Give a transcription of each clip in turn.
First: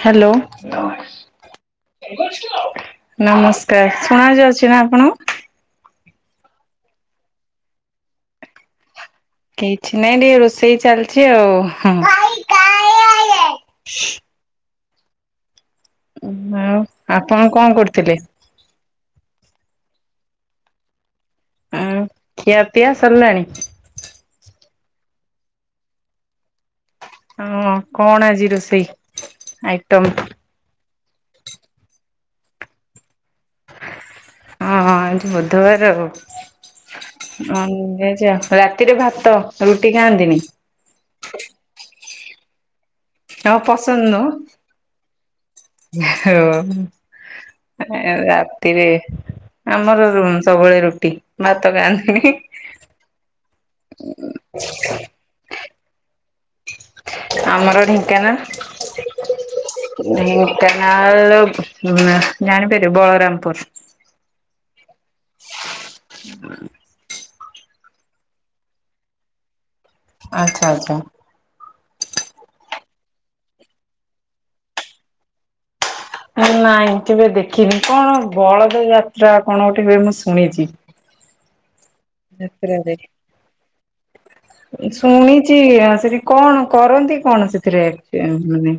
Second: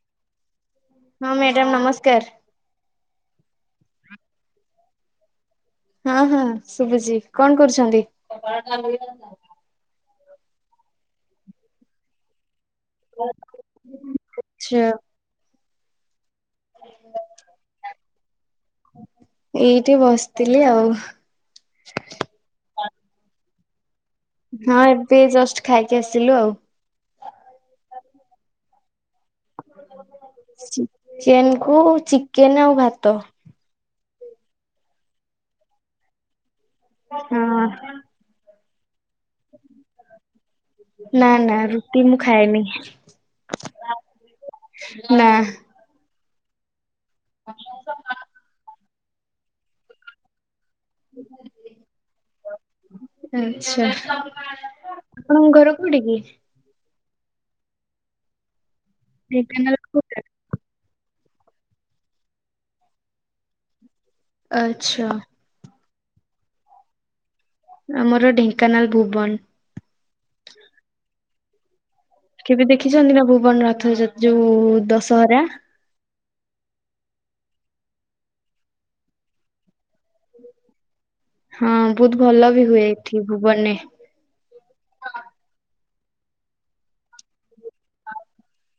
Hello. ହଁ madam ନମସ୍କାର। ଶୁଣା ଯାଉଚି ନା ଆପଣଙ୍କୁ? ହଁ ହଁ ଶୁବୁଚି। କଣ କରୁଚନ୍ତି? କିଛି ନାଇଁ ଟିକେ ରୋଷେଇ ଚାଲିଛି ଆଉ କାୟା। ଆଛା। ଆଉ ଆପଣ କଣ କରୁଥିଲେ? ଏଇଠି ବସିଥିଲି ଆଉ। ଆଉ ଖିଆ ପିଆ ସରିଲାଣି? ହଁ ଏବେ ଜଷ୍ଟ ଖାଇକି ଆସିଲୁ ଆଉ। ହଁ ହଁ କଣ ଆଜି ରୋଷେଇ ଆଇଟମ୍? ଚିକେନ କୁ ଚିକେନ ଆଉ ଭାତ। ହଁ ଆଜି ବୁଧବାର ଆଉ। ହଁ। ହଁ ଛ ରାତିରେ ଭାତ ରୁଟି ଖାଆନ୍ତିନି। ନାଁ ନାଁ ରୁଟି ମୁଁ ଖାଏନି। ହଁ ପସନ୍ଦ ନା ନୁହଁ ହାଓ। ଆ ରାତିରେ ଆମର ରୁଣ ସବୁବେଳେ ରୁଟି ଭାତ ଖାନ୍ତିନି। ଆଛା ଆପଣଙ୍କ ଘର କୋଉଠି କି? ଆମର ଢେଙ୍କାନାଳ। ଢେଙ୍କାନାଳକୁ ଢେଙ୍କାନାଳ ଜାଣିପାରିବ ବଳରାମପୁର। ଆଚ୍ଛା। ଆମର ଢେଙ୍କାନାଳ ଭୁବନ। ଆଚ୍ଛା ଆଚ୍ଛା। କେବେ ଦେଖିଛନ୍ତି ନା ଭୁବନ ରଥ ଯୋଉ ଦଶହରା? ନାଇଁ କେବେ ଦେଖିନି। କଣ ବଳଦେବ ଯାତ୍ରା କଣ ଗୋଟେ ହୁଏ ମୁଁ ଶୁଣିଛି। ହଁ ବହୁତ ଭଲ ବି ହୁଏ ଯାତ୍ରାରେ। ଏଠି ଭୁବନରେ। ଶୁଣିଛି ସେଠି କଣ କରନ୍ତି କଣ ସେଥିରେ। ମାନେ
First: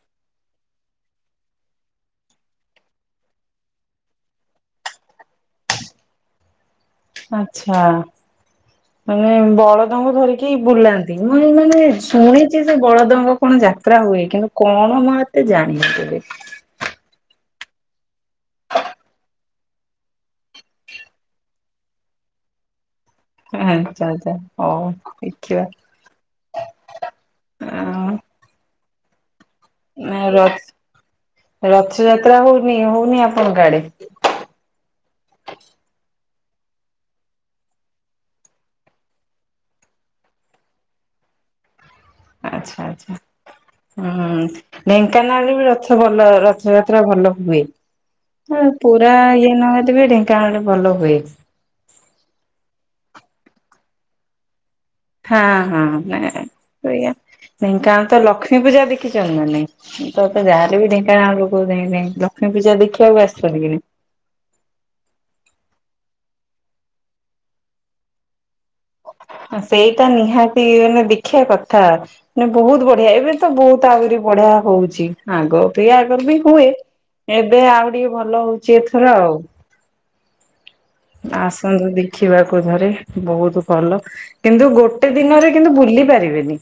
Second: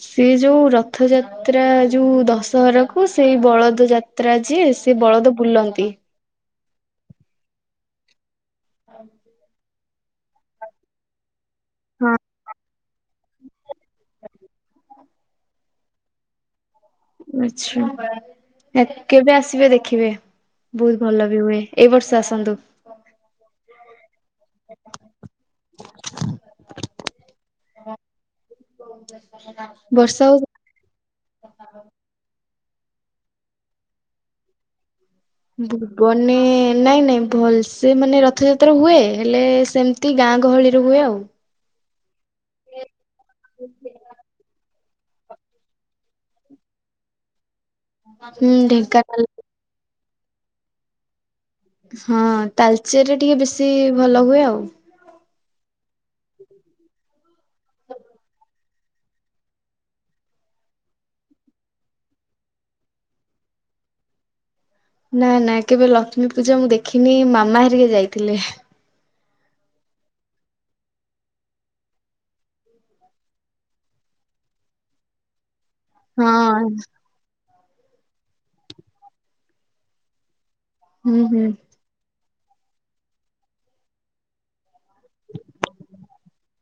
ସେ ଯୋଉ ରଥଯାତ୍ରା ଯାତ୍ରା ଯୋଉ ଦଶହରାକୁ ସେଇ ବଳଦ ଯାତ୍ରା ଯିଏ ସେ ବଳଦ ବୁଲନ୍ତି। ଆଛା ମାନେ ବଳଦଙ୍କୁ ଧରି ବୁଲାନ୍ତି ମୁଁ ମାନେ ଶୁଣିଛି ସେ ବଳଦେବଙ୍କ କଣ ଯାତ୍ରା ହୁଏ। କିନ୍ତୁ କଣ ମୋ ଜାଣିଥବେ। ଆଛା କେବେ ଆସିବେ ଦେଖିବେ। ବହୁତ ଭଲ ବି ହୁଏ। ଏଇ ବର୍ଷ ଆସନ୍ତୁ। ଆଚ୍ଛା ଆଚ୍ଛା ହଉ ଦେଖିବା ଆ [inaudible] ଆ ହଉ ରଥ ରଥଯାତ୍ରା ହଉନି ହଉନି ଆପଣଙ୍କ ଆଡେ। ଭୁବନେ ନାଇଁ ନାଇଁ ଭଲସେ ମାନେ ରଥଯାତ୍ରା ହୁଏ। ହେଲେ ସେମତି ଦ ଗାଁ ଗହଳିରୁ ହୁଏ ଆଉ। ଆଚ୍ଛା ଆଚ୍ଛା ହୁଁ। ଢେଙ୍କାନାଳରେ ବି ରଥ ଭଲ ରଥଯାତ୍ରା ଭଲ ହୁଏ। ହୁଁ ପୁରା ଢେଙ୍କାନାଳ ଇ ଦବେ ଢେଙ୍କାନାଳେ ଭଲ ହୁଏ। ହଁ ତାଲଚେରରେ ଟିକେ ବେଶୀ ଭଲ ହୁଏ ଆଉ। ହଁ ହଁ ସେଇା ନାଇଁ କାରଣ ତ ଲକ୍ଷ୍ମୀ ପୂଜା ଦେଖିଛନ୍ତି ମ ନାଇଁ? ତତେ ଯାହାର ବି ଢେଙ୍କାନାଳ ଲୋକ ଲକ୍ଷ୍ମୀ ପୂଜା ଦେଖିବାକୁ ଆସିଛନ୍ତି କି। ନା ନା କେବେ ଲକ୍ଷ୍ମୀ ପୂଜା ମୁଁ ଦେଖିନି। ମାମା ହରିକେ ଯାଇଥିଲେ। ସେଇଟା ନିହାତି ମାନେ ଦେଖିବା କଥା। ନ ବହୁତ ବଢିଆ ଏବେ ତ ବହୁତ ଆଗରି ବଢିଆ ହଉଛି। ଆଗ ପ ହଁ ଆଗରୁ ବି ହୁଏ ଏବେ ଆଉ ଟିକେ ଭଲ ହଉଛି ଏଥର ଆଉ। ହୁଁ ହୁଁ। ଆସନ୍ତୁ ଦେଖିବାକୁ ଧରେ ବହୁତ ଭଲ। କିନ୍ତୁ, ଗୋଟେ ଗୋଟେ ଦିନରେ କିନ୍ତୁ ବୁଲି ପାରିବେନି।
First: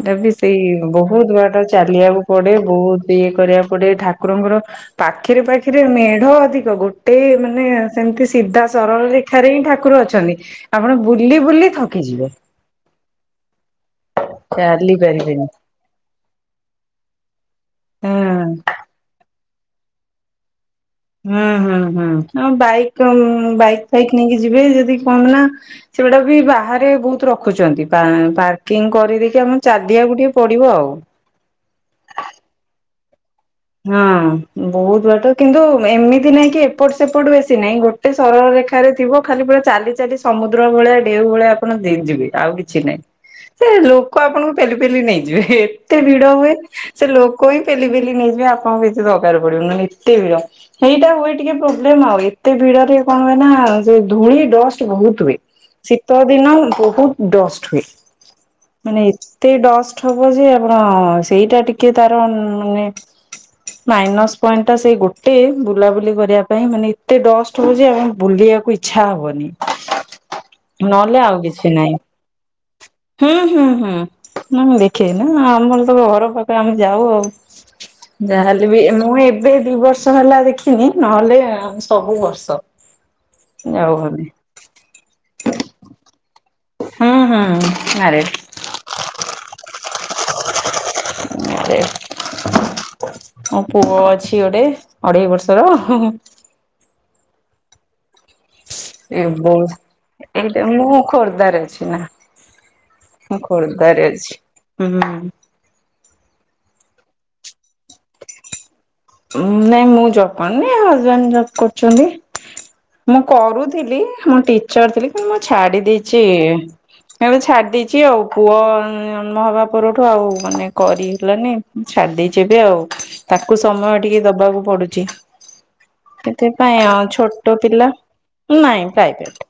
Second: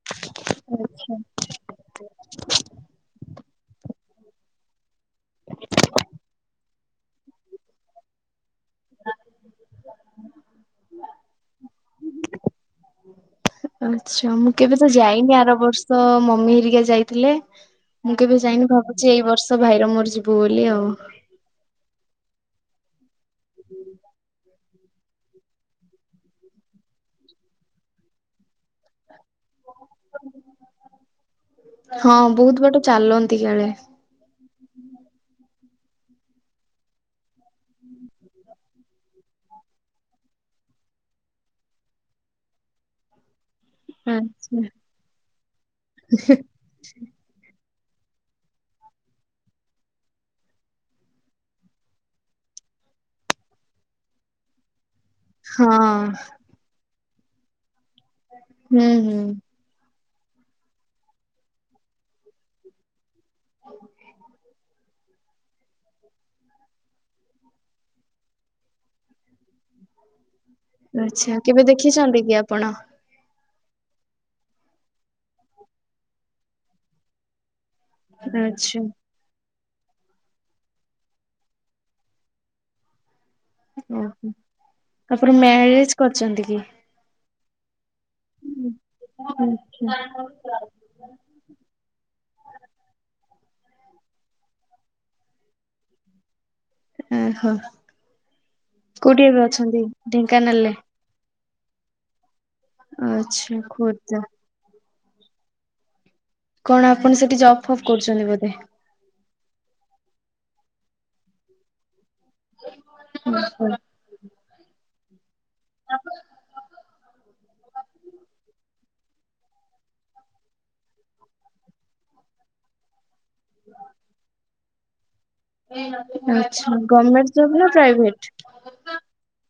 ଏଟା ବି ସେଇ ଆଚ୍ଛା। ବହୁତ ବାଟ ଚାଲିବାକୁ ପଡେ। ବହୁତ ଇଏ କରିବାକୁ ପଡେ। ଠା ଠାକୁରଙ୍କର ପାଖେରେ ପାଖେରେ ମେଢ ଅଧିକ। ଗୋଟେ ମାନେ ସେମିତି ସିଧା ସରଳ ରେଖାରେ ହିଁ ଠାକୁର ଅଛି। ଆପଣ ବୁଲି ବୁଲି ଥକି ଯିବେ। ଆଚ୍ଛା ମୁଁ କେବେ ତ ଚାଲି ଯାଇନି ପାରିବେନି। ଆର ବର୍ଷ ମମି ହେରିକା ଯାଇଥିଲେ। ମୁଁ କେବେ ହଁ। ଯାଇନି ଭାବୁଛି ଏଇ ବର୍ଷ ଭାଇର ମୋର ଯିବୁ ବୋଲି ଆଉ। ହୁଁ ହୁଁ ହୁଁ ଆ ବାଇକ୍ ବାଇକ୍ ଫାଇକ୍ ନେଇକି ଯିବେ ଯଦି କଣ ନା ସେଗୁଡା ବି ବାହାରେ ବହୁତ ରଖୁଛନ୍ତି। ପାର୍କିଙ୍ଗ କରିଦେଇକି ଆମ ଚାଲିଆକୁୁ ଟିକେ ପଡିବ ଆଉ ହଁ ବହୁତ ବାଟ ଚାଲନ୍ତି କାଳେ ହଁ ବହୁତ ବାଟ କିନ୍ତୁ ଏମିତି ନାହିଁ କି ଏପଟ ସେପଟ ବେଶୀ ନାହିଁ ଗୋଟେ ଏତେ ସରଳରେଖାରେ ଥିବ ଖାଲି ପୁରା ଚାଲି ଚାଲି ସମୁଦ୍ର ଭଳିଆ ଢେଉ ଭଳିଆ ଆପଣ ଯିବେ ଆଉ କିଛି ନାହିଁ। ଁ ସେ ଲୋକ ଆପଣଙ୍କୁ ଆଚ୍ଛା ପେଲିପେଲି ନେଇଯିବେ। ଏତେ ଭିଡ ହୁଏ ସେ ଲୋକ ହିଁ ପେଲିପେଲି ନେଇଯିବେ। ବି ଆପଣଙ୍କୁ କିଛି ଦରକାର ପଡିବନି ଏତେ ଭି ର ଏଇଟା ହୁଏ ଟିକେ ପ୍ରୋବ୍ଲେମ ଆଉ ଏତେ ଭିଡରେ କଣ ହୁଏ ନା ସେ ଧୂଳି, ଡଷ୍ଟ ବହୁତ ହୁଏ। ହଁ ଶୀତ ଦିନ ବହୁତ ଡଷ୍ଟ ହୁଏ। ହୁଁ ମାନେ ହୁଁ। ଏତେ ଡଷ୍ଟ ହବ ଯେ ଆପଣ ସେଇଟା ଟିକେ ତାର ମାନେ ମାଇନସ ପଏଣ୍ଟ ଟା ସେଇ ଗୋଟେ। ବୁଲାବୁଲି କରିବା ପାଇଁ ମାନେ ଏତେ ଡଷ୍ଟ ହଉଛି ଆମ ବୁଲିବାକୁ ଇଛା ଇଚ୍ଛା ହବନି। ନହଲେ ଆଚ୍ଛା ଆଉ କେବେ କିଛି ନାହିଁ। ଦେଖିଛନ୍ତି କି ଆପଣ? ହୁଁ ହୁଁ ହୁଁ ନା ମୁଁ ଦେଖେଇ ନା ଆମର ତ ଘର ପାଖରେ ଆମେ ଯାଉ ଆଉ ଯାହାହେଲେ ଆଚ୍ଛା ବି ମୁଁ ଏବେ ଦି ବର୍ଷ ହେଲା ଦେଖିନି। ନହେଲେ ସବୁ ବର୍ଷ ଯାଉ ଆମେ ଓହୋ ତାପରେ ମ୍ୟାରେଜ କରିଛନ୍ତି କି? ହଁ ହଁ ମ୍ୟାରେଡ୍। [inaudible] ଏ ମୋ ପୁଅ ଅଛି ଗୋଟେ ଅଢେଇ ବର୍ଷର ହିଁ ହିଁ। ଏ ଓହୋ। କୋଉଠି ଏ ଏବେ ବୋଉ ଅଛନ୍ତି ଏଇଟା ଢେଙ୍କାନାଳରେ? ମୁଁ ଖୋର୍ଦ୍ଧାରେ ଅଛି ନା। ମୁଁ ଆଚ୍ଛା ଖୋର୍ଦ୍ଧାରେ ଖୋର୍ଦ୍ଧା ଅଛି ହୁଁ। କଣ ଆପଣ ସେଠି ଜବ୍ ଫବ୍ କରୁଛନ୍ତି ବୋଧେ? ନାଇଁ ମୁଁ ଜବ୍ କରୁନି ହଜବେଣ୍ଡ ଜବ୍ କରୁଛନ୍ତି। ମୁଁ ଓହୋ। କରୁଥିଲି ମୁଁ ଟିଚର ଥିଲି କିନ୍ତୁ ମୁଁ ଛାଡି ଦେଇଛି। ମୁଁ ଏବେ ଛାଡ଼ିଦେଇଛି ଆଉ ପୁଅ ଜନ୍ମ ହେବା ପରଠୁ ଆଉ ମାନେ କରିହେଲାନି। ଛାଡ଼ିଦେଇଛି ଏବେ ଆଉ ତାକୁ ସମୟ ଟିକେ ଦବାକୁ ପଡୁଛି। ଆଚ୍ଛା ସେଥିପାଈଁ ଆ ଗଭର୍ଣମେଣ୍ଟ ଜବ୍ ଛୋଟ ପିଲା ନାଇଁ ପ୍ରାଇଭେଟ!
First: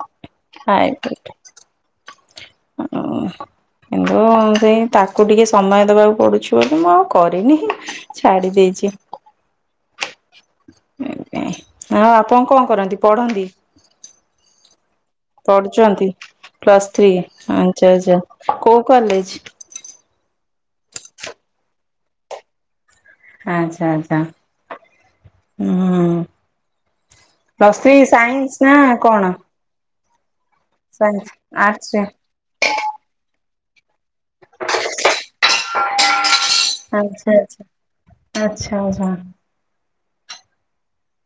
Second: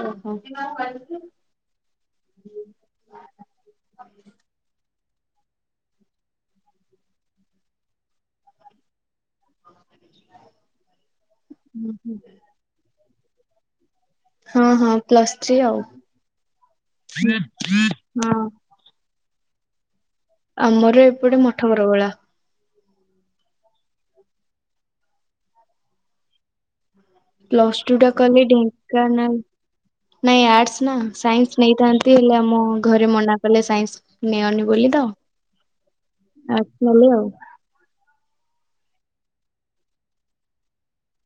ଓହୋ [inaudible] ଓହ। କିନ୍ତୁ ସେଇ ତାକୁ ଟିକେ ସମୟ ଦେବାକୁ ପଡ଼ୁଛି ବୋଲି ମୁଁ ଆଉ କରିନି। ଛାଡି ଦେଇଛି। ଏଇଥିପାଇଁ ହଁ ଆପଣ କଣ କରନ୍ତି ପଢନ୍ତି। ହଁ ହଁ। ପ୍ଲସ୍ ଥ୍ରୀ ଆଉ। ପଢୁଛନ୍ତି ପ୍ଲସ ଥ୍ରୀ ଆଛା ହଁ ଆଛା କୋଉ କଲେଜ? ଆମର ଏପଟେ ମଠବରଗଳା। ଆଚ୍ଛା ଆଚ୍ଛା ହୁଁ। ପ୍ଲସ୍ ପ୍ଲସ ଥ୍ରୀ ଟୁ ଟା କଲି ସାଇନ୍ସ ନା କଣ? ଢେଙ୍କାନାଳ ନାଇଁ ଆର୍ଟସ ନା ସାଇନ୍ସ ନେଇଥାନ୍ତି ହେଲେ ଆମ ଘରେ ମନା କଲେ ସାଇନ୍ସ ନିଅନି ବୋଲି ତ ଆର୍ଟ୍ସ ନେଲି। ଆଚ୍ଛା ଆଚ୍ଛା ଆଚ୍ଛା ଆଚ୍ଛା। [inaudible]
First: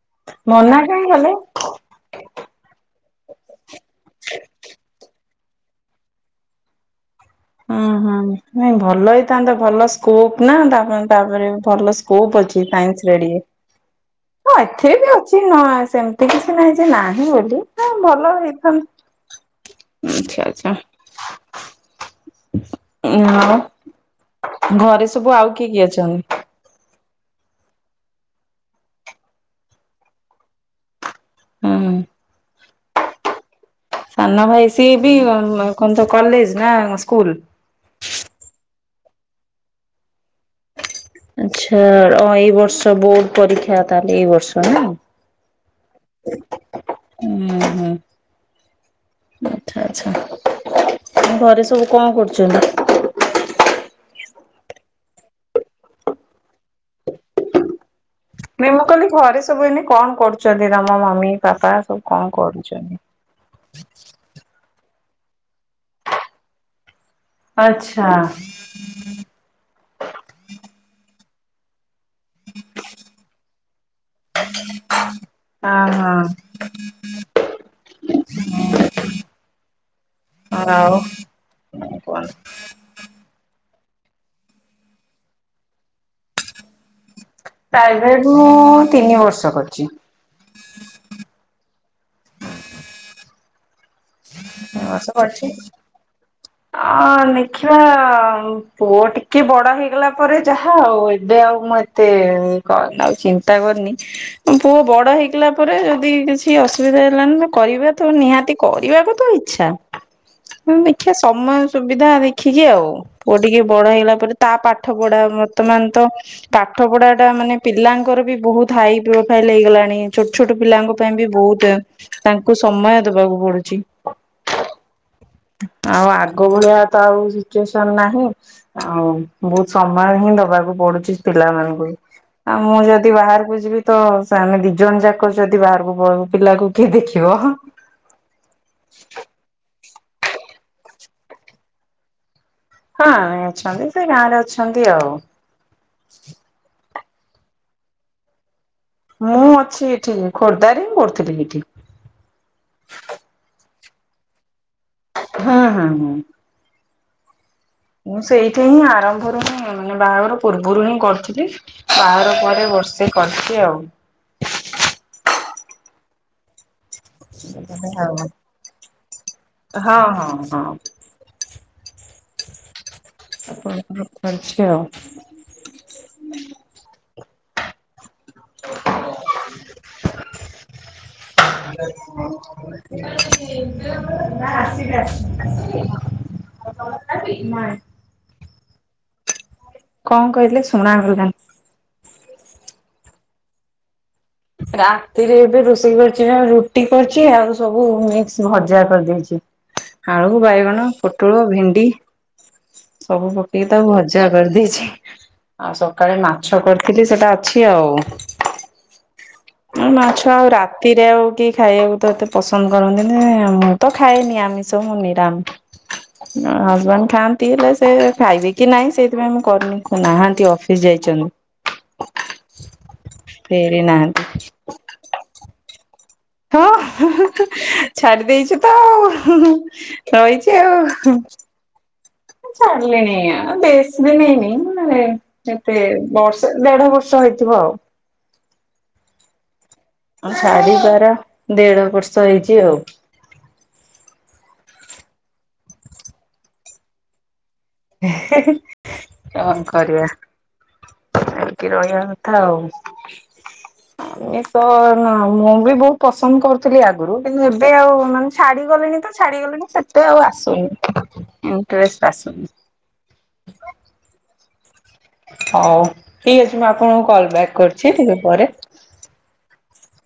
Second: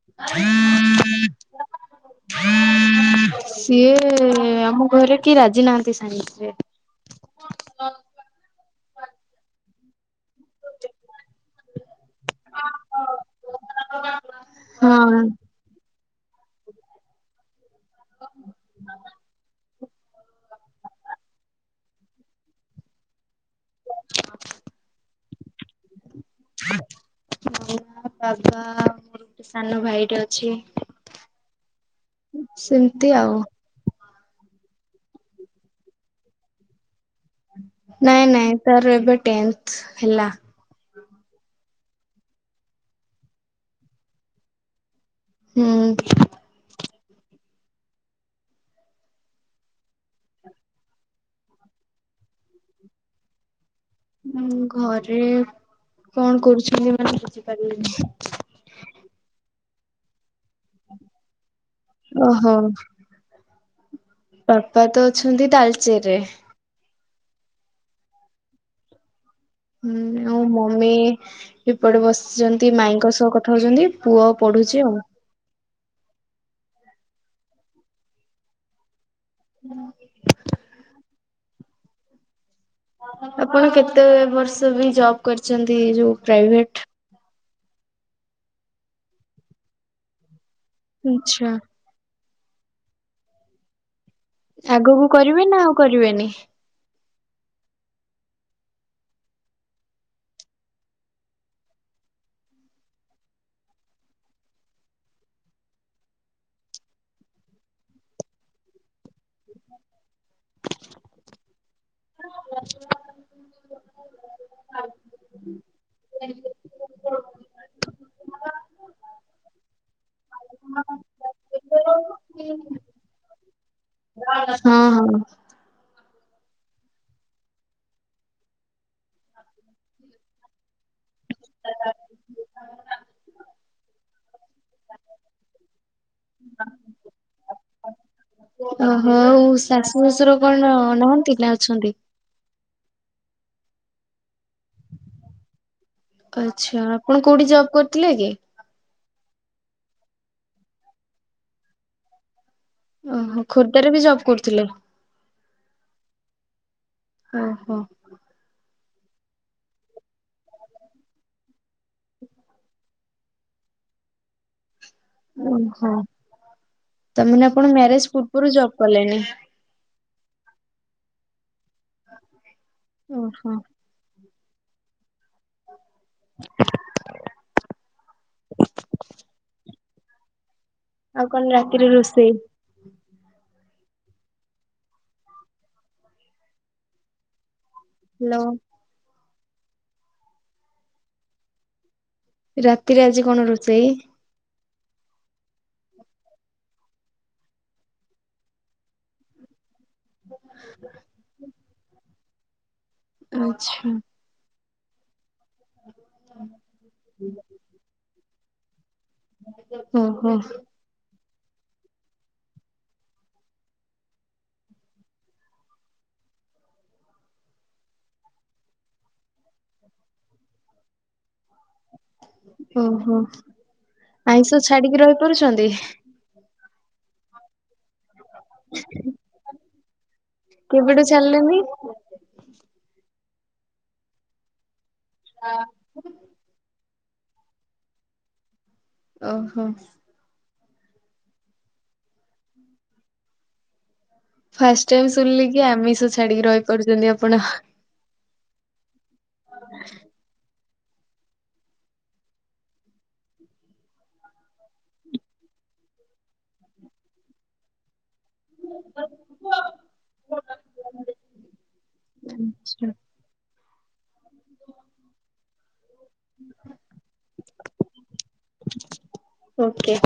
ମନା କାହିଁ କଲେ? ସିଏ ଆମ ଘରେ କିଏ ରାଜି ନାହାନ୍ତି ସାଇନ୍ସ ରେ ହଁ ହଁ ନାଇଁ ଭଲ ହେଇଥାନ୍ତା ଭଲ ସ୍କୋପ୍ ନା ତାପାଇଁ ତାପରେ ଭଲ ସ୍କୋପ୍ ଅଛି ସାଇନ୍ସରେ ଟିକେ ହଁ ଏଥିରେ ବି ଅଛି ନା ସେମିତି କିଛି ନାହିଁ ଯେ ନାହିଁ ବୋଲି ଭଲ ହେଇଥାନ୍ତା ଆଚ୍ଛା ଆଚ୍ଛା ହଁ ଆଉ ଘରେ ସବୁ ଆଉ କିଏ କିଏ ଅଛନ୍ତି [inaudible] ଆଉ ମୋ ବାବା ମୋର [inaudible] ଗୋଟେ ସାନ ଭାଇଟେ ଅଛି ହଁ ସେମିତି ଆଉ ସାନ ଭାଇ ସିଏ ବି କଣ ତ କଲେଜ ନା ସ୍କୁଲ ନାଇଁ ନାଇଁ ତାର ଏବେ ଟେନ୍ଥ୍ ହେଲା ଆଛା ହଁ ଏଇ ବର୍ଷ ବୋର୍ଡ ପରୀକ୍ଷା ତାହେଲେ ଏଇ ବର୍ଷ ନାଇଁ ହିଁ ହିଁ ହିଁ ଆଚ୍ଛା ଆଚ୍ଛା ଘରେ ସବୁ କଣ କରୁଛନ୍ତି ହିଁ ଘରେ କଣ କରୁଛନ୍ତି ମାନେ ବୁଝିପାରିଲିନି ନା ମୁଁ କହିଲି ଘରେ ସବୁ ଏଇନେ କଣ କରୁଛନ୍ତି ତମ ମମି ପାପା ସବୁ କଣ ଓହୋ କରୁଛନ୍ତି? ପାପା ତ ଅଛନ୍ତି ତାଲଚେରରେ ଆଚ୍ଛା ହିଁ ଆଉ ମମି ଏପଟେ ବସିଛନ୍ତି ମାଇଙ୍କ ସହ କଥା ହଉଛନ୍ତି। ପୁଅ ପଢୁଛି ଆଉ ହଁ ହଁ ହିଁ ହିଁ [inaudible] ଆଉ [inaudible] ଆପଣ କେତେ ବର୍ଷ ବି ଜବ କରିଛନ୍ତି ଯୋଉ ପ୍ରାଇଭେଟ୍। ପ୍ରାଇଭେଟ୍ ମୁଁ ତିନି ବର୍ଷ କରିଛି। ଆଚ୍ଛା। ଆଗକୁ କରିବେ ନା ଆଉ କରିବେନି? ଆଁ ଦେଖିବା ପୁଅ ଟିକେ ବଡ ହେଇଗଲା ପରେ ଯାହା ଆଉ ଏବେ ଆଉ ମୁଁ ଏତେ ଆଉ ଚିନ୍ତା କରିନି ପୁଅ ବଡ ହେଇଗଲା ପରେ ଯଦି କିଛି ଅସୁବିଧା ହେଲାନି କରିବା ତ ନିହାତି। କରିବାକୁ ତ ଇଚଛା ଦେଖିବା ସମୟ ସୁବିଧା ଦେଖିକି ଆଉ। ପୁଅ ଟିକେ ବଡ ହେଇଲା ପରେ ତା ପାଠ ପଢା ବର୍ତ୍ତମାନ ତ ପାଠ ପଢା ଟା ମାନେ ପିଲାଙ୍କର ବି ବହୁତ ହାଇ ପ୍ରୋଫାଇଲ ହେଇଗଲାଣି ଛୋଟ ଛୋଟ ପିଲାଙ୍କ ପାଇଁ ବି ବହୁତ ତାଙ୍କୁ ସମୟ ଦବାକୁ ପଡୁଛି ହୁ ଆଉ ଆଗ ଭଳିଆ ତ ଆଉ ସିଚୁଏସନ ନାହିଁ ଆଉ ବହୁତ ସମୟ ହିଁ ଦବାକୁ ପଡୁଛି ପିଲାମାନଙ୍କୁ ବି ଆଉ ମୁଁ ଯଦି ବାହାରକୁ ଯିବି ତ ଆମେ ଦି ଜଣ ଯାକ ଯଦି ବାହାରକୁ ପିବୁ ପିଲାକୁ କିଏ ଦେଖିବ? ଓ ହୋଉ ଶାଶୁ ଶଶୁର କଣ ନହାନ୍ତି ନା ଅଛନ୍ତି? ହଁ ଅଛନ୍ତି ସେ ଗାଁରେ ଅଛନ୍ତି ଆଉ ଆଚ୍ଛା ଆପଣ କୋଉଠି ଜବ୍ କରିଥିଲେ କି? ମୁଁ ଅଛି ଏଠି ଖୋର୍ଦ୍ଧ କରୁଥିଲି ଏଠି ଓହୋ ଖୋର୍ଦ୍ଧାରେ ବି ଜବ୍ କରୁଥିଲେ ହଁ, ହଁ, ହଁ ଓହୋ ମୁଁ ସେଇଠି ହିଁ ଆରମ୍ଭରୁ ହିଁ ମାନେ ବାହାଘର ପୂର୍ବରୁ ହିଁ କରିଥିଲି ବାହାର ପରେ ବର୍ଷେ କରିଛି ଆଉ। ଓହୋ, ତମାନେ ଆପଣ ମ୍ୟାରେଜ ପୂର୍ବରୁ ଜବ୍ କଲେଣି? ହଁ, ହଁ, ହଁ। ଓହୋ। [unintelligible] ଆଉ କଣ ରାତିରେ ରୋଷେଇ [unintelligible] [unintelligible] ହାଲୋ। କଁ କହିଲେ ଶୁଣା ଗଲାଣି? ରାତି ରେ ଆଜି କଣ ରୋଷେଇ? ରାତିରେ ଏବେ ରୋଷେଇ କରଛି ବା ରୁଟି କରିଛି ଆଉ ସବୁ ମିକ୍ସ ଭଜା କରି ଦେଇଛି। ଆଳୁ ବାଇଗଣ ପୋଟଳ ଭେଣ୍ଡି ସବୁ ପକେଇକି ଆଚ୍ଛା ତାକୁ ଭଜା। କରି ଦେଇଛି ଆଉ ସକାଳେ ମାଛ କରିଥିଲି ସେଟା ଅଛି ଆଉ। ନାଇଁ ମାଛ ଓହୋ ଆଉ ରା ତି ରେ ଆଉ କେହି ଖାଇବାକୁ ତ ଏତେ ପସନ୍ଦ କରନ୍ତି, ମୁଁ ତ ଖାଏନି ଆମିଷ‌ ମୁଁ ନିରାମ ହଜବେଣ୍ଡ ଖାଆନ୍ତି ହେଲେ ସେ ଖାଇବେ କି ନାଇଁ ସେଇଥିପାଇଁ ମୁଁ କରିନି ସେ ନାହାନ୍ତି ଅଫ ସ୍ ଯାଇଛନ୍ତି। ଓହୋ, ଫେରି ନାହାନ୍ତି। ଆଇଁଷ ଛାଡିକି ରହି ପାରୁଛନ୍ତି। ହଁ ହୁଁ ହୁଁ ହୁଁ ଛାଡି ଦେଇେଛି ତ ହୁଁ ହୁଁ ରହିଛି ଆଉ କେବେଠୁ ହୁଁ। ଛାଡିଲେନି? ମୁଁ ଛାଡିଲିଣି ଆ ବେଶି ଦିନି ହେଇନି ଏ କେତେ ବର୍ଷେ। ଦେଢ ବର୍ଷ ହେଇଥିବ ଆଉ। ଓହୋ। ମୁଁ ଛାଡିବାର ଦେଢ ବର୍ଷ ହେଇଛି ଆଉ। ଫାଷ୍ଟ ଟାଇମ୍ ଶୁଣିଲି କି ଆମିଷ ଛାଡିକି ରହି ପାରୁଛନ୍ତି ଆପଣ। କଣ କରିବା। ଛାଡିକି ରହିବା କଥା ଆଉ। ଇଏ ତ ନା ମୁଁ ବି ବହୁତ ପସନ୍ଦ କରୁଥିଲି ଆଗରୁ କିନ୍ତୁ ଏବେ ଆଉ ମାନେ। ଛାଡିଗଲିଣି ତ ଛାଡିଗଲିଣି ସେତେ ଆଉ ଆସୁନି ଇଣ୍ଟରେଷ୍ଟ ଆସୁନି। ଆଚ୍ଛା [inaudible] ହଉ ଠିକ ଅଛି ମୁଁ ଆପଣଙ୍କୁ କଲ୍ ବ୍ୟାକ କରୁଛି ଟିକେ ପରେ। ଓକେ।